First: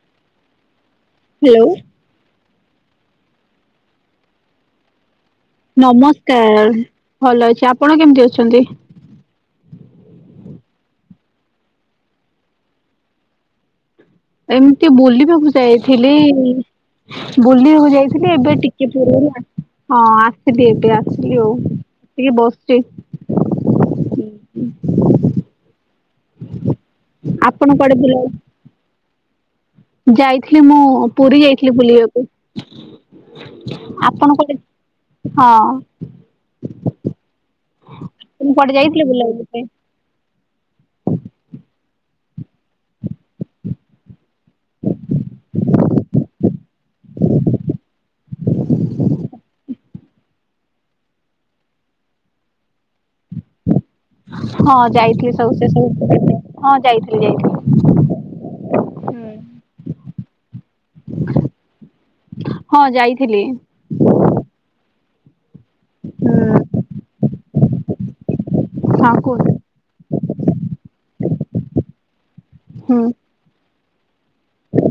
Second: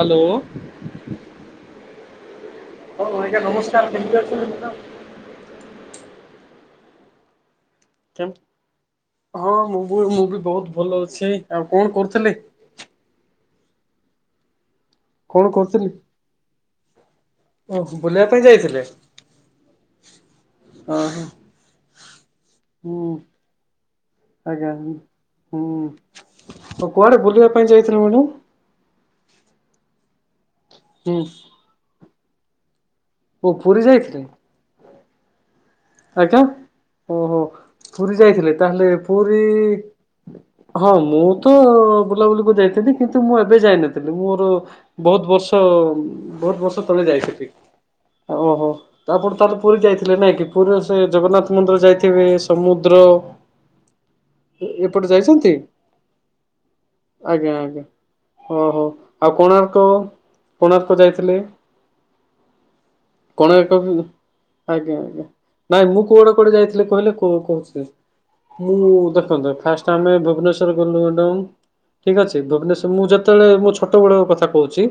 Hello. Hello. ହଉ ଆଜ୍ଞା ନମସ୍କାରେ କେମିତି ଅଛନ୍ତି? ନମସ୍କାର ଭଲ ଅଛି ଆପଣ କେମିତି ଅଛନ୍ତି? ହଁ ମୁଁ ବି ମୁଁ ବି ବହୁତ ଭଲ ଅଛି ଆଉ କଣ କରୁଥିଲେ? ଏମିତି କଣ ବୁଲିବାକୁ କରୁଥିଲି? ଯାଇଥିଲି। ବୁଲିବାକୁ ଓହୋ ବୁଲିବା ଯାଇଥିଲି ପାଇଁ ଏବେ ଯାଇଥିଲେ? ଟିକେ ପୂର୍ବରୁ ଆ। ହଁ ଆସିଲି ଏବେ ଓହୋ ଆସିଲି ଆଉ ଟିକେ ହୁଁ ବସିଚି। ଆଜ୍ଞା ହୁଁ ତ କୁଆଡେ ବୁଲିବା ପାଇଁ ଆପଣ କୁଆଡେ ଯାଇଥିଲ ମାଡ଼ାମ୍? ବୁଲିବାକୁ ଯାଇଥିଲି ମୁଁ ହୁଁ। ପୁରୀ ଯାଇଥିଲି ବୁଲିବାକୁ। ଓ ପୁରୀ ଯାଇଥିଲେ? ଆପଣ କେ ହଁ। ହାଇଟା ଓହୋ ପୁରୀ ତମେ ଯାଇଥିଲେ କୁଆଡେ ତାହେଲେ ଯାଇଥିଲେ ପୁରୀ ବୁଲାବୁଲି ପାଇଁ? ହଁ ମୁଁ ତ ବୁଲାବୁଲିକୁ ଯାଇଥିଲି କିନ୍ତୁ ମୁଁ ଏବେ ଯାଇନଥିଲି ମୋର ବହୁତ ବର୍ଷ ବହୁତ ବର୍ଷ ତଳେ ଯାଇ ଥିଲି। ଓହୋ ଆପଣ ତାହେଲେ ପୁରୀ ଯାଇଥିଲେ ନାଇଁ କି? ପୁରୀ ରେ ସେ ଜଗନ୍ନାଥ ମନ୍ଦିର ଯାଇଥିବେ ସମୁଦ୍ର। ହଁ ଏପଟେ ଯାଇଥିଲି ଯାଇଛନ୍ତି ସବୁ ସେସଵୁ ହଁ ଯାଇଥିଲି ଆଜ୍ଞା ଆଜ୍ଞା ଯାଇଥିଲି। ଓହୋ ଆଉ କୋଣାର୍କ କୋଣାର୍କ ଯାଇଥିଲେ? ହଁ ଯାଇଥିଲି କୋଣାର୍କ କ କୁ ଆଜ୍ଞା ଆଜ୍ଞା। ନାଇଁ ମୁଁ କୁଆଡେ କୁଆଡେ ହୁଁ ଯାଇଥିଲି କହିଲେ କ କହୁଛି ମୁଁ ହଁ କୁହନ୍ତୁ ଦେଖନ୍ତୁ ଫାଟେ୍ ଆମେ ଭୁବନେଶ୍ୱର ଗଲୁ ହେଟୁ ଠିକ୍ ଅଛି ଭୁବନେଶ୍ଵ ହୁଁ ମୁଁ ଯେତେବେଳେ ମୋ ଛୋଟ ବେଳର କଥା କହୁଛି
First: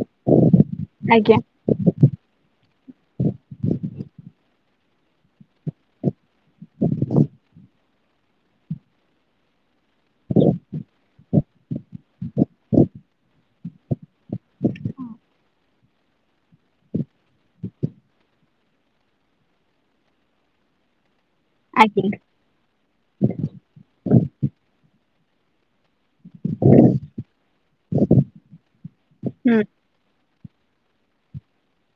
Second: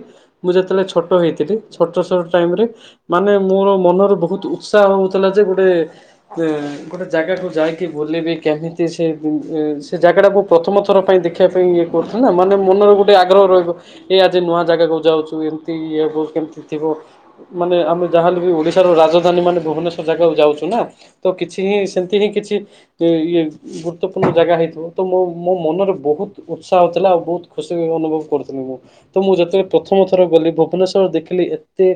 ମୁଁ ଯେତେବେଳେ ଛୋଟ ଆଜ୍ଞା ହେଇଥିଲି ଛୋଟ ଟାଇମି ରେ ମାନେ ମୋର ମନର ବହୁତ ଉତ୍ସାହ ହଉଥିଲା ଯେ ଗୋଟେ ଯେ ଗୋଟେ ଜାଗାକୁ ଯାଇକି ବୁଲିବି କେମିତି ସେ ଜାଗା ଟାକୁ ପ୍ରଥମ ଥର ପାଇଁ ଦେଖିବା ପାଇଁ ଇଏ କରୁଥିଲେ ନା ମାନେ ମନରେ ଗୋଟେ ଆଗ୍ରହ ରହିବ। ଏ ଆଜି ନୂଆ ଜାଗାକୁୁ ଯାଉଛୁ ଏମତି ଇଏହବ କେମିତି ଥିବ। ମାନେ ଆମେ ଯାହାହେଲେ ବି ଓଡିଶାର ର ରାଜଧାନୀ ମାନେ ଭୁବନେଶ୍ୱର୍। ଜାଗାକୁ ଯାଉଛୁ ନା ତ କିଛି ହିଁ ଆଜ୍ଞା ସେମିତି ହିଁ କିଛି ସେ ଇଏ ଗୁରୁତ୍ୱପୂର୍ଣ୍ଣ ଜାଗା ହେଇଥିବ ତ ମୋ ମୋ ମନର ବହୁତ ଉତ୍ସାହଥିଲା ଆଉ ବହୁତୁ ଖୁସି ବି ଅନୁଭବ କରୁଥୁଲି ମୁଁ ତ ମୁଁ ହୁଁ ଯେତେ ପ୍ରଥ ଥମ ଥର ଗଲି ଭୁବନେଶ୍ୱର ଦେଖିଲି ଏତେ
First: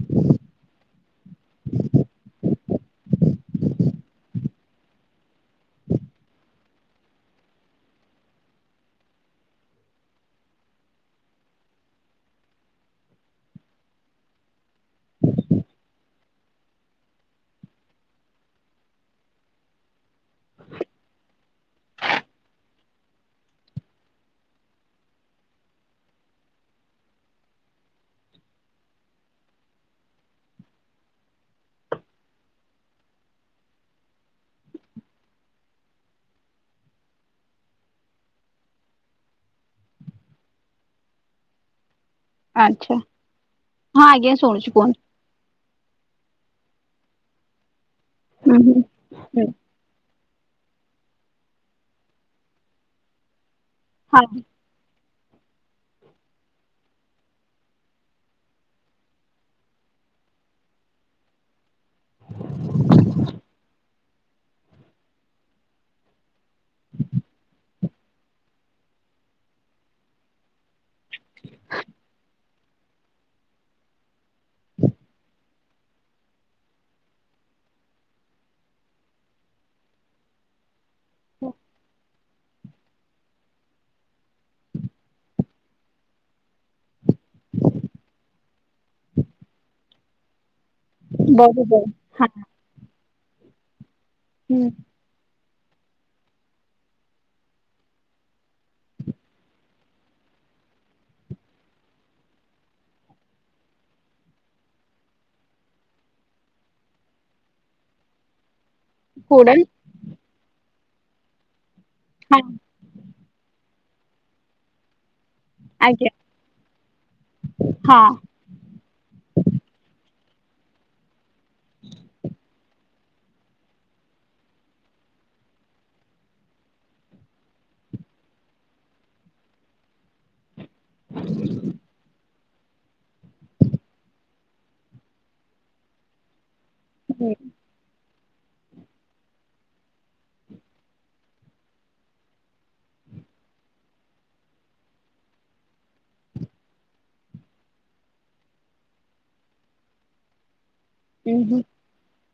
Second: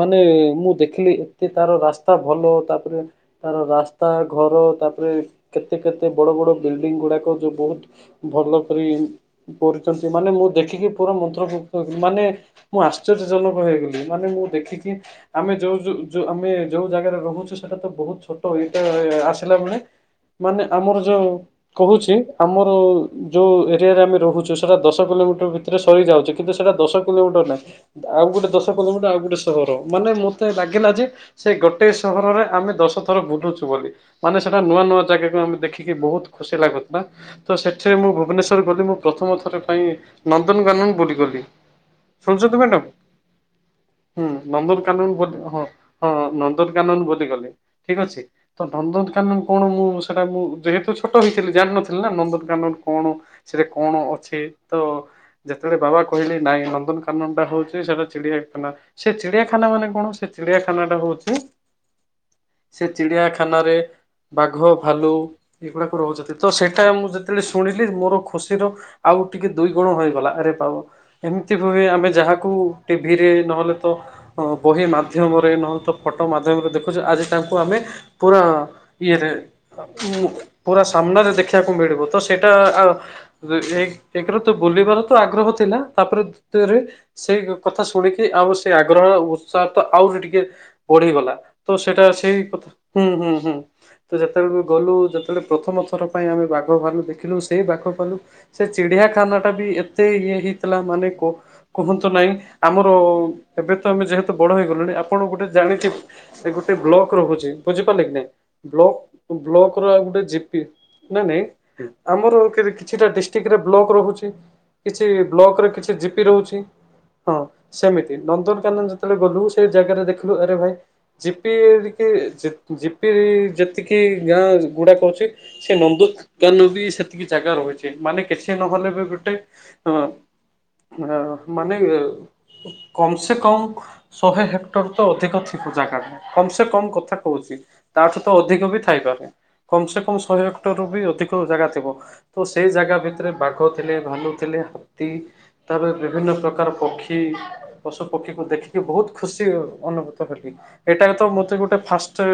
ମାନେ ମୁଁ ଦେଖିଲି ଏତେ ତାର ରାସ୍ ତା ଭଲ ତାପରେ ତାର ରାସ୍ତା ଘର ତାପରେ କେତେ କେତେ ବଡ଼ ବଡ଼ ବିଲଡିଙ୍ଗ୍ ଗୁଡ଼ାକ ଯୋଉ ବହୁତ ଭଲ କରି କରଚନ୍ତି ମାନେ ମୁଁ ଦେଖିକି ପୁରା ମନ୍ତ୍ରମୁଗ୍ଧ ମାନେ ମୁଁ ଆଶ୍ଚର୍ଯ୍ୟ ଜନକ ହେଇଗଲି ମାନେ ମୁଁ ଦେଖକି ଆମେ ଯୋଉ ଯୋଉ ଯୋଉ ଆମେ ଯୋଉ ଜାଗାରେ ରହୁଚୁ ସେଟା ତ ବହୁତ ଛୋଟ ଏଟା ଆସିଲା ବେଳେ ମାନେ ଆମର ଯୋଉ କହୁଚି ଆମର ଯୋଉ ଏରିଆରେ ଆମେ ରହୁଚୁ ସେଟା ଦଶ କିଲୋମିଟର ଭି ତିରେ ସରିଯାଉଚି କିନ୍ତୁ ସେଟା ଦଶ କିଲୋମିଟର୍ ନାଇଁ। ଆଉ ଗୋଟେ ଦଶ କିଲୋମିଟର୍ ଆଉ ଗୋଟେ ସହର ମାନେ ମତେ ଲାଗିଲା ଯେ ସେ ଗୋଟେ ସହରରେ ଆମେ ଦଶ ଥର ବୁଲୁଚୁ ବୋଲି। ମାନେ ସେଟା ନୂଆ ନୂଆ ଜାଗାକୁ ଆମେ ଦେଖିକି ବହୁତ ଖୁସି ଲାଗୁଥୁଲା। ତ ସେଥିରେ ମୁଁ ଭୁବନେଶ୍ଵର ଗଲି ମୁଁ ପ୍ରଥମ ଥର ପାଇଁ ନନ୍ଦନକାନନ ବୁଲି ଗଲି। ଶୁଣଚନ୍ତି ମ୍ୟାଡମ୍ ଆଚ୍ଛା ହଁ ହୁଁ ଆଜ୍ଞା ଶୁଣୁଛି କୁହନ୍ତୁ। ନନ୍ଦନକାନୁନ ବୁଲି ହଁ। ହଁ ନନ୍ଦନକାନନ ବୁଲି ଗଲି ଠିକ୍ ଅଛି ତ ହୁଁ ନନ୍ଦନକାନନ କଣ ମୁଁ ସେଟା ମୁଁ ଯେହେତୁ ଛୋଟ ହେଇଥିଲି ଜାଣିନଥିଲି ନା ନନ୍ଦନକାନନ କଣ ସେଟା କଣ ହଁ ଅଛି। ତ ଯେତେବେଳେ ବାବା କହିଲେ ନାଇଁ ନନ୍ଦନକାନନ ଟା ହଉଛି ସେଟା ଚିଡିଆ ଖାନା। ସେ ଚିଡିଆଖାନା ମାନେ କଣ ସେ ଚିଡିଆଖାନା ଦବ ହୋଉଚି। ସେ ଚିଡ଼ିଆଖାନାରେ ବାଘ ଭାଲୁ। ଏଗୁଡାକ ରହୁଛନ୍ତି ତ ସେଇଟା ମୁଁ ଯେତେବେଳେ ଶୁଣିଲି ମୋର ଖୁସିର। ଆଉ ଟିକେ ଦୁଇ ଗୁଣ ହେଇଗଲା ଆରେ ବାବା। ଏମିତି ହୁଏ ଆମେ ଯାହାକୁ ଟିଭିରେ ନହେଲେ ତ ଅ ବହି ମାଧ୍ୟମ। ଫଟୋ ମାଧ୍ୟମରେ ଦେଖୁଛୁ ଆଜି ତାଙ୍କୁ ଆମେ ପୁରା ଇଏରେ। ମୁଁ ପୁରା ସାମ୍ନାରେ ଦେଖିବାକୁ ମିଳିବ ତ ସେଇଟା ଆ। ତ ଏକ ଏକଗରେ ତ ବୁଲିବାର ତ ଆଗ୍ରହ ଥିଲା ତାପରେ ଦୁର୍ତିୟ ରେ। ସେଇ କଥା ଶୁଣିକି ଆମର ସେଇ ଆଗ୍ରହ ଉତ୍ସାହ ତ ଆଉ ଟିକେ। ଟିକେ ବଢିଗଲା ତ ବଢିବ ସେଇଟା ହଁ ସେଇ କଥା ହୁଁ ହୁଁ ହୁଁ ତ ଯେତେବେଳେ ହୁଁ ଗଲୁ ତଲେ ପ୍ରଥମ ଥର ପାଇଁ ଆମେ ବାଘ ଭାଲୁ ଦେଖିଲୁ ସେହି ବାଘ ଭାଲୁ। ସେ ଚିଡିଆଖାନା ଟା ବି ଏତେ ଇଏ ହେଇଥିଲା ମାନେ କ। କୁହନ୍ତୁ ନାହିଁ ଆମର ଏବେ ତ ଆମେ ଯେହେତୁ ବଡ ହେଇଗଲୁଣି ଆ। ଆପଣ ଗୋଟେ ଜାଣିଥିବ ଗୋଟେ ବ୍ଲକ ରହୁଛି ବୁଝିପାରିଲେ କି ନାଇଁ। ବ୍ଲ କୋଡା ବ୍ଲକ ର ଗୋଟେ ଜିପି ନ ନାଇଁ ହଁ ଆମର କିଛିଟା ଡିଷ୍ଟ। ଡିଷ୍ଟିକ ରେ ବ୍ଲକ୍ ରହୁଛି। କିଛି ବ୍ଲକରେ କିଛି ଆଜ୍ଞା ଜିପି ରହୁଛି ହଁ ହଁ ସେମିତି ନନ୍ଦନକାନନ ଯେତେବେଳେ ଗଲୁ ସେଇ। ଜାଗରେ ଦେଖିଲୁ ଆରେ ଭାଇ ଜିପି ଜିପି ରେ ଯେତିକି ଗାଁ ଗୁଡାକ ଅଛି। ସେ ନନ୍ଦ କାନ ବି ସେତିକି ଜାଗା ରହିଛି ମାନେ କିଛି ନହେଲେ ବି ଗୋଟେ। ହଁ। ମାନେ କମ ସେ କମ ଶହେ ହେ। ହେକ୍ଟର ତ ଅଧିକ ଥିବ ଜାଗା ଟା କମ ସେ କମ କଥା ହୁଁ କହୁଛି ତାଠୁ ତ ଅଧିକ ବି ଥାଇପାରେ। କମ ସେ କମ ଶହେ ହେକ୍ଟର ରୁ ବି ଅଧିକ ଜାଗା ଥିବ। ତ ସେଇ ଜାଗା ଭିତରେ ବାଘ ଥିଲେ ଭାଲୁ ଥିଲେ ହାତୀ। ତାପରେ ବିଭିନ୍ନ ପ୍ରକାର ପକ୍ଷୀ ପଶୁ ପକ୍ଷୀକୁ ଦେଖିକି ବହୁତ ଖୁସି। ଅନୁଭୂତ ହେଲି ଏଟା ତ ହୁଁ ମତେ ହୁଁ ଗୋଟେ ଫାଷ୍ଟ।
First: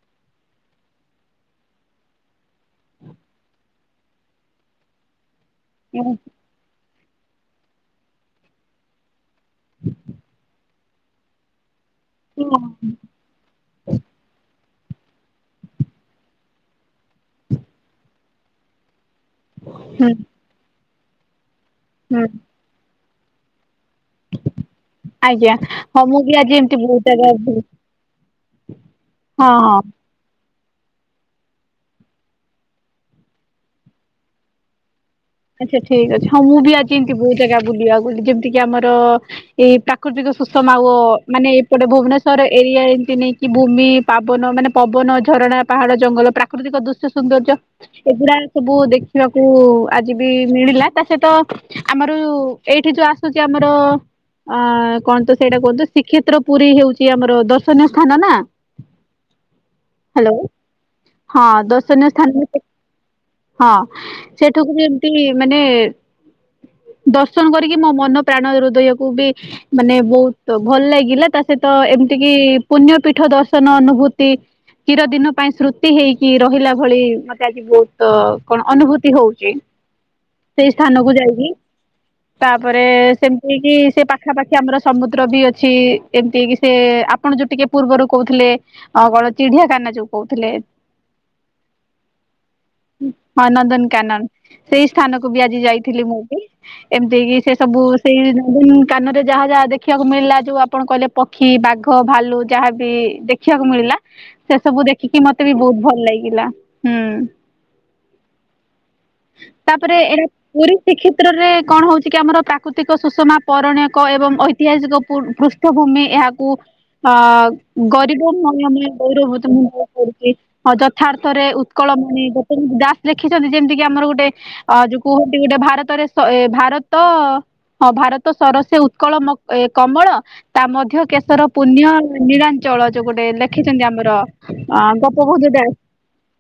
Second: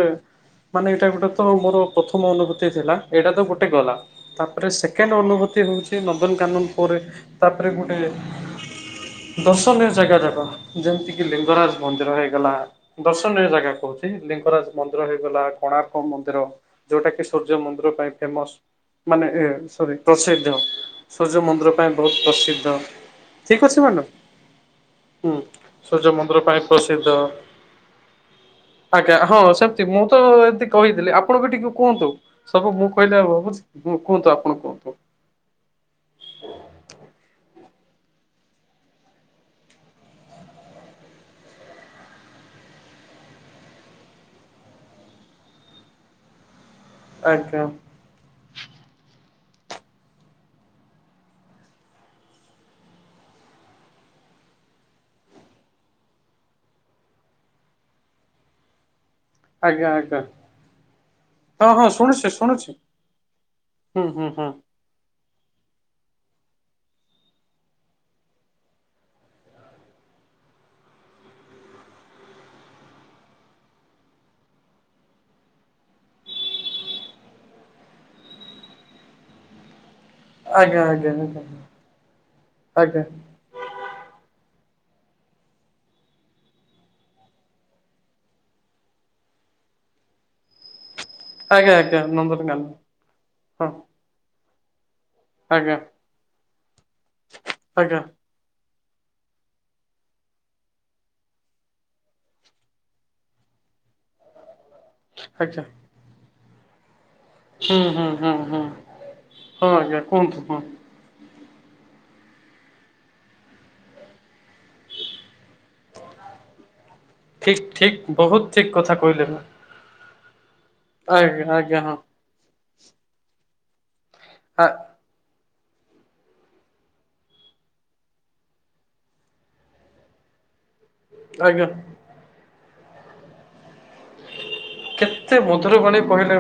ମାନେ ଏଇଟା ଗୋଟେ ତ ମୋର ପ୍ରଥମ ଅନୁଭୂତି ଥିଲା ଏଇଟା ତ ଗୋଟେ ଗଲା ତାପରେ ସେକେଣ୍ଡ ଅନୁଭୂତି। ହଉଛି ନନ୍ଦନକାନନ ପରେ ତାପରେ ଗୋଟେ। ଦର୍ଶନୀୟ ଜାଗା ଜାଗା ଯେମିତି କିି ଲିଙ୍ଗରାଜ ମନ୍ଦିର ହେଇଗଲା। ଦର୍ଶନୀୟ ଜାଗା କହୁଛି ଲିଙ୍ଗରାଜ ମନ୍ଦିର ହେଇଗଲା କୋଣାର୍କ ମନ୍ଦିର। ଯୋଉଟା କି ସୂର୍ଯ୍ୟ ମନ୍ଦିର ପାଇଁ ଫେମସ୍ ମାନେ। ସରି ପ୍ରସିଦ୍ଧ ସୂର୍ଯ୍ୟ ମନ୍ଦିର ପାଇଁ ବହୁତ ପ୍ରସିଦ୍ଧ ଠିକ ଅଛି ମ୍ୟାଡ଼ାମ। ହୁଁ ଆଜ୍ଞା ହଁ ସୂର୍ଯ୍ୟ ମୁଁ ମନ୍ଦିର ବି ଆଜି ପାଇଁ ଏମତି ପ୍ରସିଦ୍ଧ ଆଜ୍ଞା ହଁ ସେମିତି ମୁଁ। ତ ଏତି କହିଥିଲି ଆପଣ ବି ଟିକେ କୁହନ୍ତୁ ସବୁ ମୁଁ କହିଲି ଭାବୁଛି କୁହନ୍ତୁ ଆପଣ କୁହନ୍ତୁ। ଆଚ୍ଛା ଠିକ ଅଛି ହଁ ମୁଁ ବି ଆଜି ଏମିତି ବହୁତ ଜାଗା ବୁଲିବାକୁ ଯେମିତିି ଆମର। ଏଇ ପ୍ରାକୃତିକ ସୁଷମା ଓ ମାନେ ଏପଟେ ଭୁବନେଶ୍ଵର ଏରିଆ ଏମତି ନେଇକି। କି ଭୂମି ପାବନ ମାନେ ପବନ ଝରଣା ପାହାଡ ଜଙ୍ଗଲ ପ୍ରାକୃତିକ ଦୂର। ସୌନ୍ଦର୍ଯ୍ୟ ଆଜ୍ଞା ଏଗୁଡା ସବୁ ଦେଖିବାକୁ। ଆଜି ବି ମିଳିଲା ତା ସହିତ ଆମର ଏଇଠି ଯୋଉ ଆସୁଛି ଆମର। ଆ କଣ ତ ସେଇଟା କୁହନ୍ତୁ ଶ୍ରୀକ୍ଷେତ୍ର ପୁରୀ ହେଉଛି ଆମର ଦର୍ଶନୀୟ ସ୍ଥାନ ନା। ଆଜ୍ଞା ଆଜ୍ଞା ହ୍ୟାଲୋ ହଁ ଦର୍ଶନୀୟ ସ୍ଥାନ। ହଁ ହୁଁ ହୁଁ ହୁଁ ସେଇଠାକୁ ବି ଏମତି ମାନେ ଦର୍ଶନ କରିକି ମୋ ମନ ପ୍ରାଣ ହୃଦୟକୁ ବି ମାନେ ବହୁତ ଭଲ ଲାଗିଲା ତା ସହିତ ଏମିତି କିି ପୁଣ୍ୟ ପୀଠ ଦର୍ଶନ ଅନୁଭୂତି ଚିର ଦିନ ପାଇଁ ସ୍ମୃତି ହେଇକି ରହିଲା ଭଳି ମତେ ଆଜି ବହୁତ କଣ ଅନୁଭୂତି ହଉଛି। ସେଇ ଆଜ୍ଞା ସ୍ଥାନକୁୁ ଆଜ୍ଞା ଆଜ୍ଞା ଯାଇକି ତାପରେ ଆଜ୍ଞା ସେ ସେ ପାଖାପାଖି ଆମର ସମୁଦ୍ର ବି ଅଛି ଏମିତି କି ସେ ଆପଣ ଯୋଉ ଟିକେ ପୂର୍ବରୁ କହୁଥିଲେ ଅ କଣ ଚିଡିଆଖାନା ଯୋଉ କହୁଥିଲେ ଆଜ୍ଞା ଆଜ୍ଞା ନନ୍ଦନକାନନ ହଁ କାନନ ସେଇ ସ୍ଥାନକୁ ବି ଆଜି ଆଜ୍ଞା ଯାଇଥିଲି ମୁଁ ବି ଏମିତି କି ସେ ସବୁ ଆଜ୍ଞା ସେଇ କାନରେ ଯାହା ଯାହା ଦେଖିବାକୁ ମିଳିଲା ଯୋଉ ଆପଣ କହିଲେ ପକ୍ଷୀ, ବାଘ, ଭାଲୁ ଯାହାବି ଦେଖିବାକୁ ମିଳିଲା ସେ ସବୁ ଦେଖିକି ମତେ ବି ଆଜ୍ଞା ବହୁତ ଭଲ ଲାଗିଲା ହୁଁ। ହୁଁ ହୁଁ ହୁଁ ହୁଁ ହଁ ତାପରେ ଆଜ୍ଞା ଏଇଟା କୁହନ୍ତୁ ହୁଁ। ପୁରୀ ଶ୍ରୀକ୍ଷେତ୍ରରେ କଣ ହଉଛି କି ଆମର ପ୍ରାକୃତିକ ସୁଷମା ପୌରାଣିକ ଏବଂ ଐତିହାସିକ ପୃ ପୃଷ୍ ତୀର୍ଥଭୂମି ଏହାକୁ ଅ ଠିକ୍ ଠିକ୍ ଗରିବ ବହୁତ ଠିକ୍ ମହିମ କଥା ଗୌରବ କହିଲେ ବୋଲି ଅନୁଭୂତ ହୁଏ। ଯଥାର୍ଥରେ ଆଜ୍ଞା ଆଜ୍ଞା ଉତ୍କଳ ହଁ ମଣି ଗୋପବନ୍ଧୁ ଦାସ ଲେଖିଛନ୍ତି ଯେମିତି କି ଆମର ଗୋଟେ ଆ ଯଉ କୁହନ୍ତି ଗୋଟେ ଭାରତରେ ଏ ଭାରତ ହଁ ଭାରତ ସରସେ ଉତ୍କଳ କମଳ ତା ମଧ୍ୟେ ମଧ୍ୟ କେଶର ଆଜ୍ଞା ପୁଣ୍ୟ ନୀଳାଞ୍ଚଳ ଯୋଉ ଗୋଟେ ଲେଖିଛନ୍ତି ଆମର ଅ ଗୋପବନ୍ଧୁ ଦାସ୍। ପୁଣି କହିଲେ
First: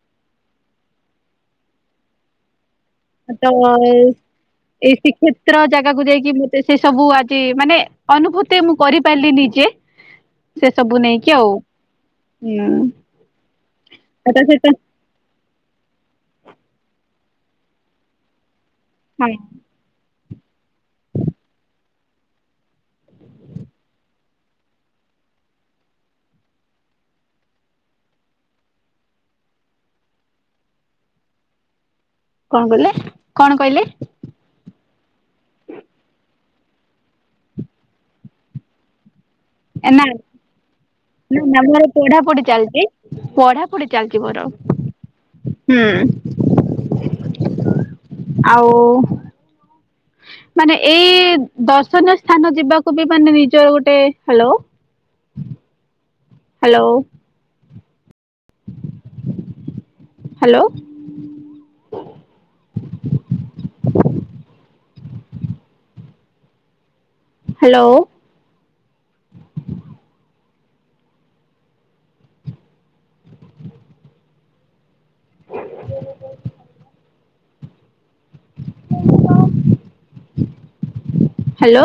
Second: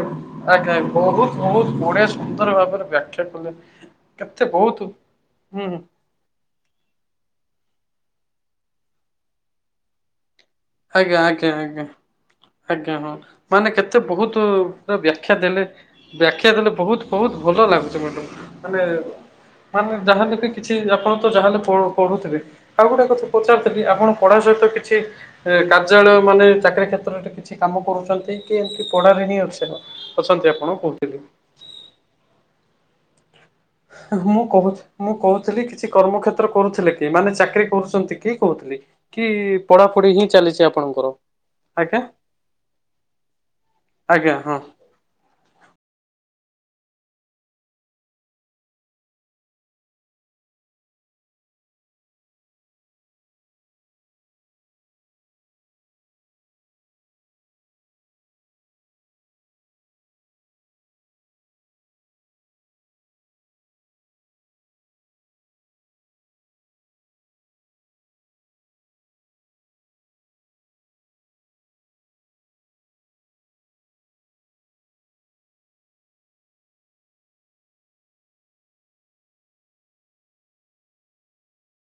ଆଜ୍ଞା ବହୁତ ବହୁତ ବଢିଆ ସୁନ୍ଦର ଭାବରେ ବ୍ୟାଖ୍ୟା ତ କଲେ କେତେ ବହୁତ ଏଇ ଶ୍ରୀକ୍ଷେତ୍ର ହୁଁ ଜାଗାକୁ ଯାଇକି ସେ ସବୁ ଆଜି ମାନେ ଅନୁଭୂତି ମୁଁ କରିପାରିଲି ନିଜେ ସେ ସବୁ ଆଜ୍ଞା ନେଇକି ଆଜ୍ଞା ଆଉ ଆଜ୍ଞା ହୁଁ ଆଜ୍ଞା ହଁ ମାନେ କେତେ ତା ବହୁତ ସହିତ ବ୍ୟାଖ୍ୟା ଦେଲେ ବ୍ୟାଖ୍ୟା ଦେଲେ ବହୁତ ବହୁତ ଭଲ ଲାଗୁଛି ମ୍ୟାଡମ୍ ମାନେ ହଁ। ମାନେ ଯାହାଲେ ବି କିଛି ଆପଣ ତ ଯାହାଲେ ତ ପଢୁଥିବେ? ଆଉ ଗୋଟେ କଥା ପଚାରୁଥିଲି ଆପଣ ପଢା ସହିତ କିଛି କାର୍ଯ୍ୟାଳୟ ମାନେ ଚାକିରୀ କ୍ଷେତ୍ରରେ କିଛି କାମ କରୁଛନ୍ତି କି ଏମିତି ପଢ଼ାରେ ହିଁ ଅଛ ଅଛନ୍ତି ଆପଣ କହୁଥିଲି। କଣ କହିଲେ କଣ କହିଲେ? ମୁଁ କହୁ ମୁଁ କହୁଥିଲି କିଛି କର୍ମ କ୍ଷେତ୍ର କରୁଥିଲେ କି ମାନେ ଚାକିରି କରୁଛନ୍ତି କି କହୁଥିଲି। କି ପଢାପଢି ହିଁ ଚାଲିଛି ଆପଣଙ୍କର। ନା ନା ମାନେ ଆଜ୍ଞା ପଢାପଢି ଚାଲିଛି ପଢାପଢି ଚାଲିଛି ଆଜ୍ଞା ମୋର ହଁ। ହୁଁ। ଆଉ। ମାନେ ଏଇ ଦର୍ଶନୀୟ ସ୍ଥାନ ଯିବାକୁ ବି ମାନେ ନିଜର ଗୋଟେ hello. Hello. Hello. Hello. Hello.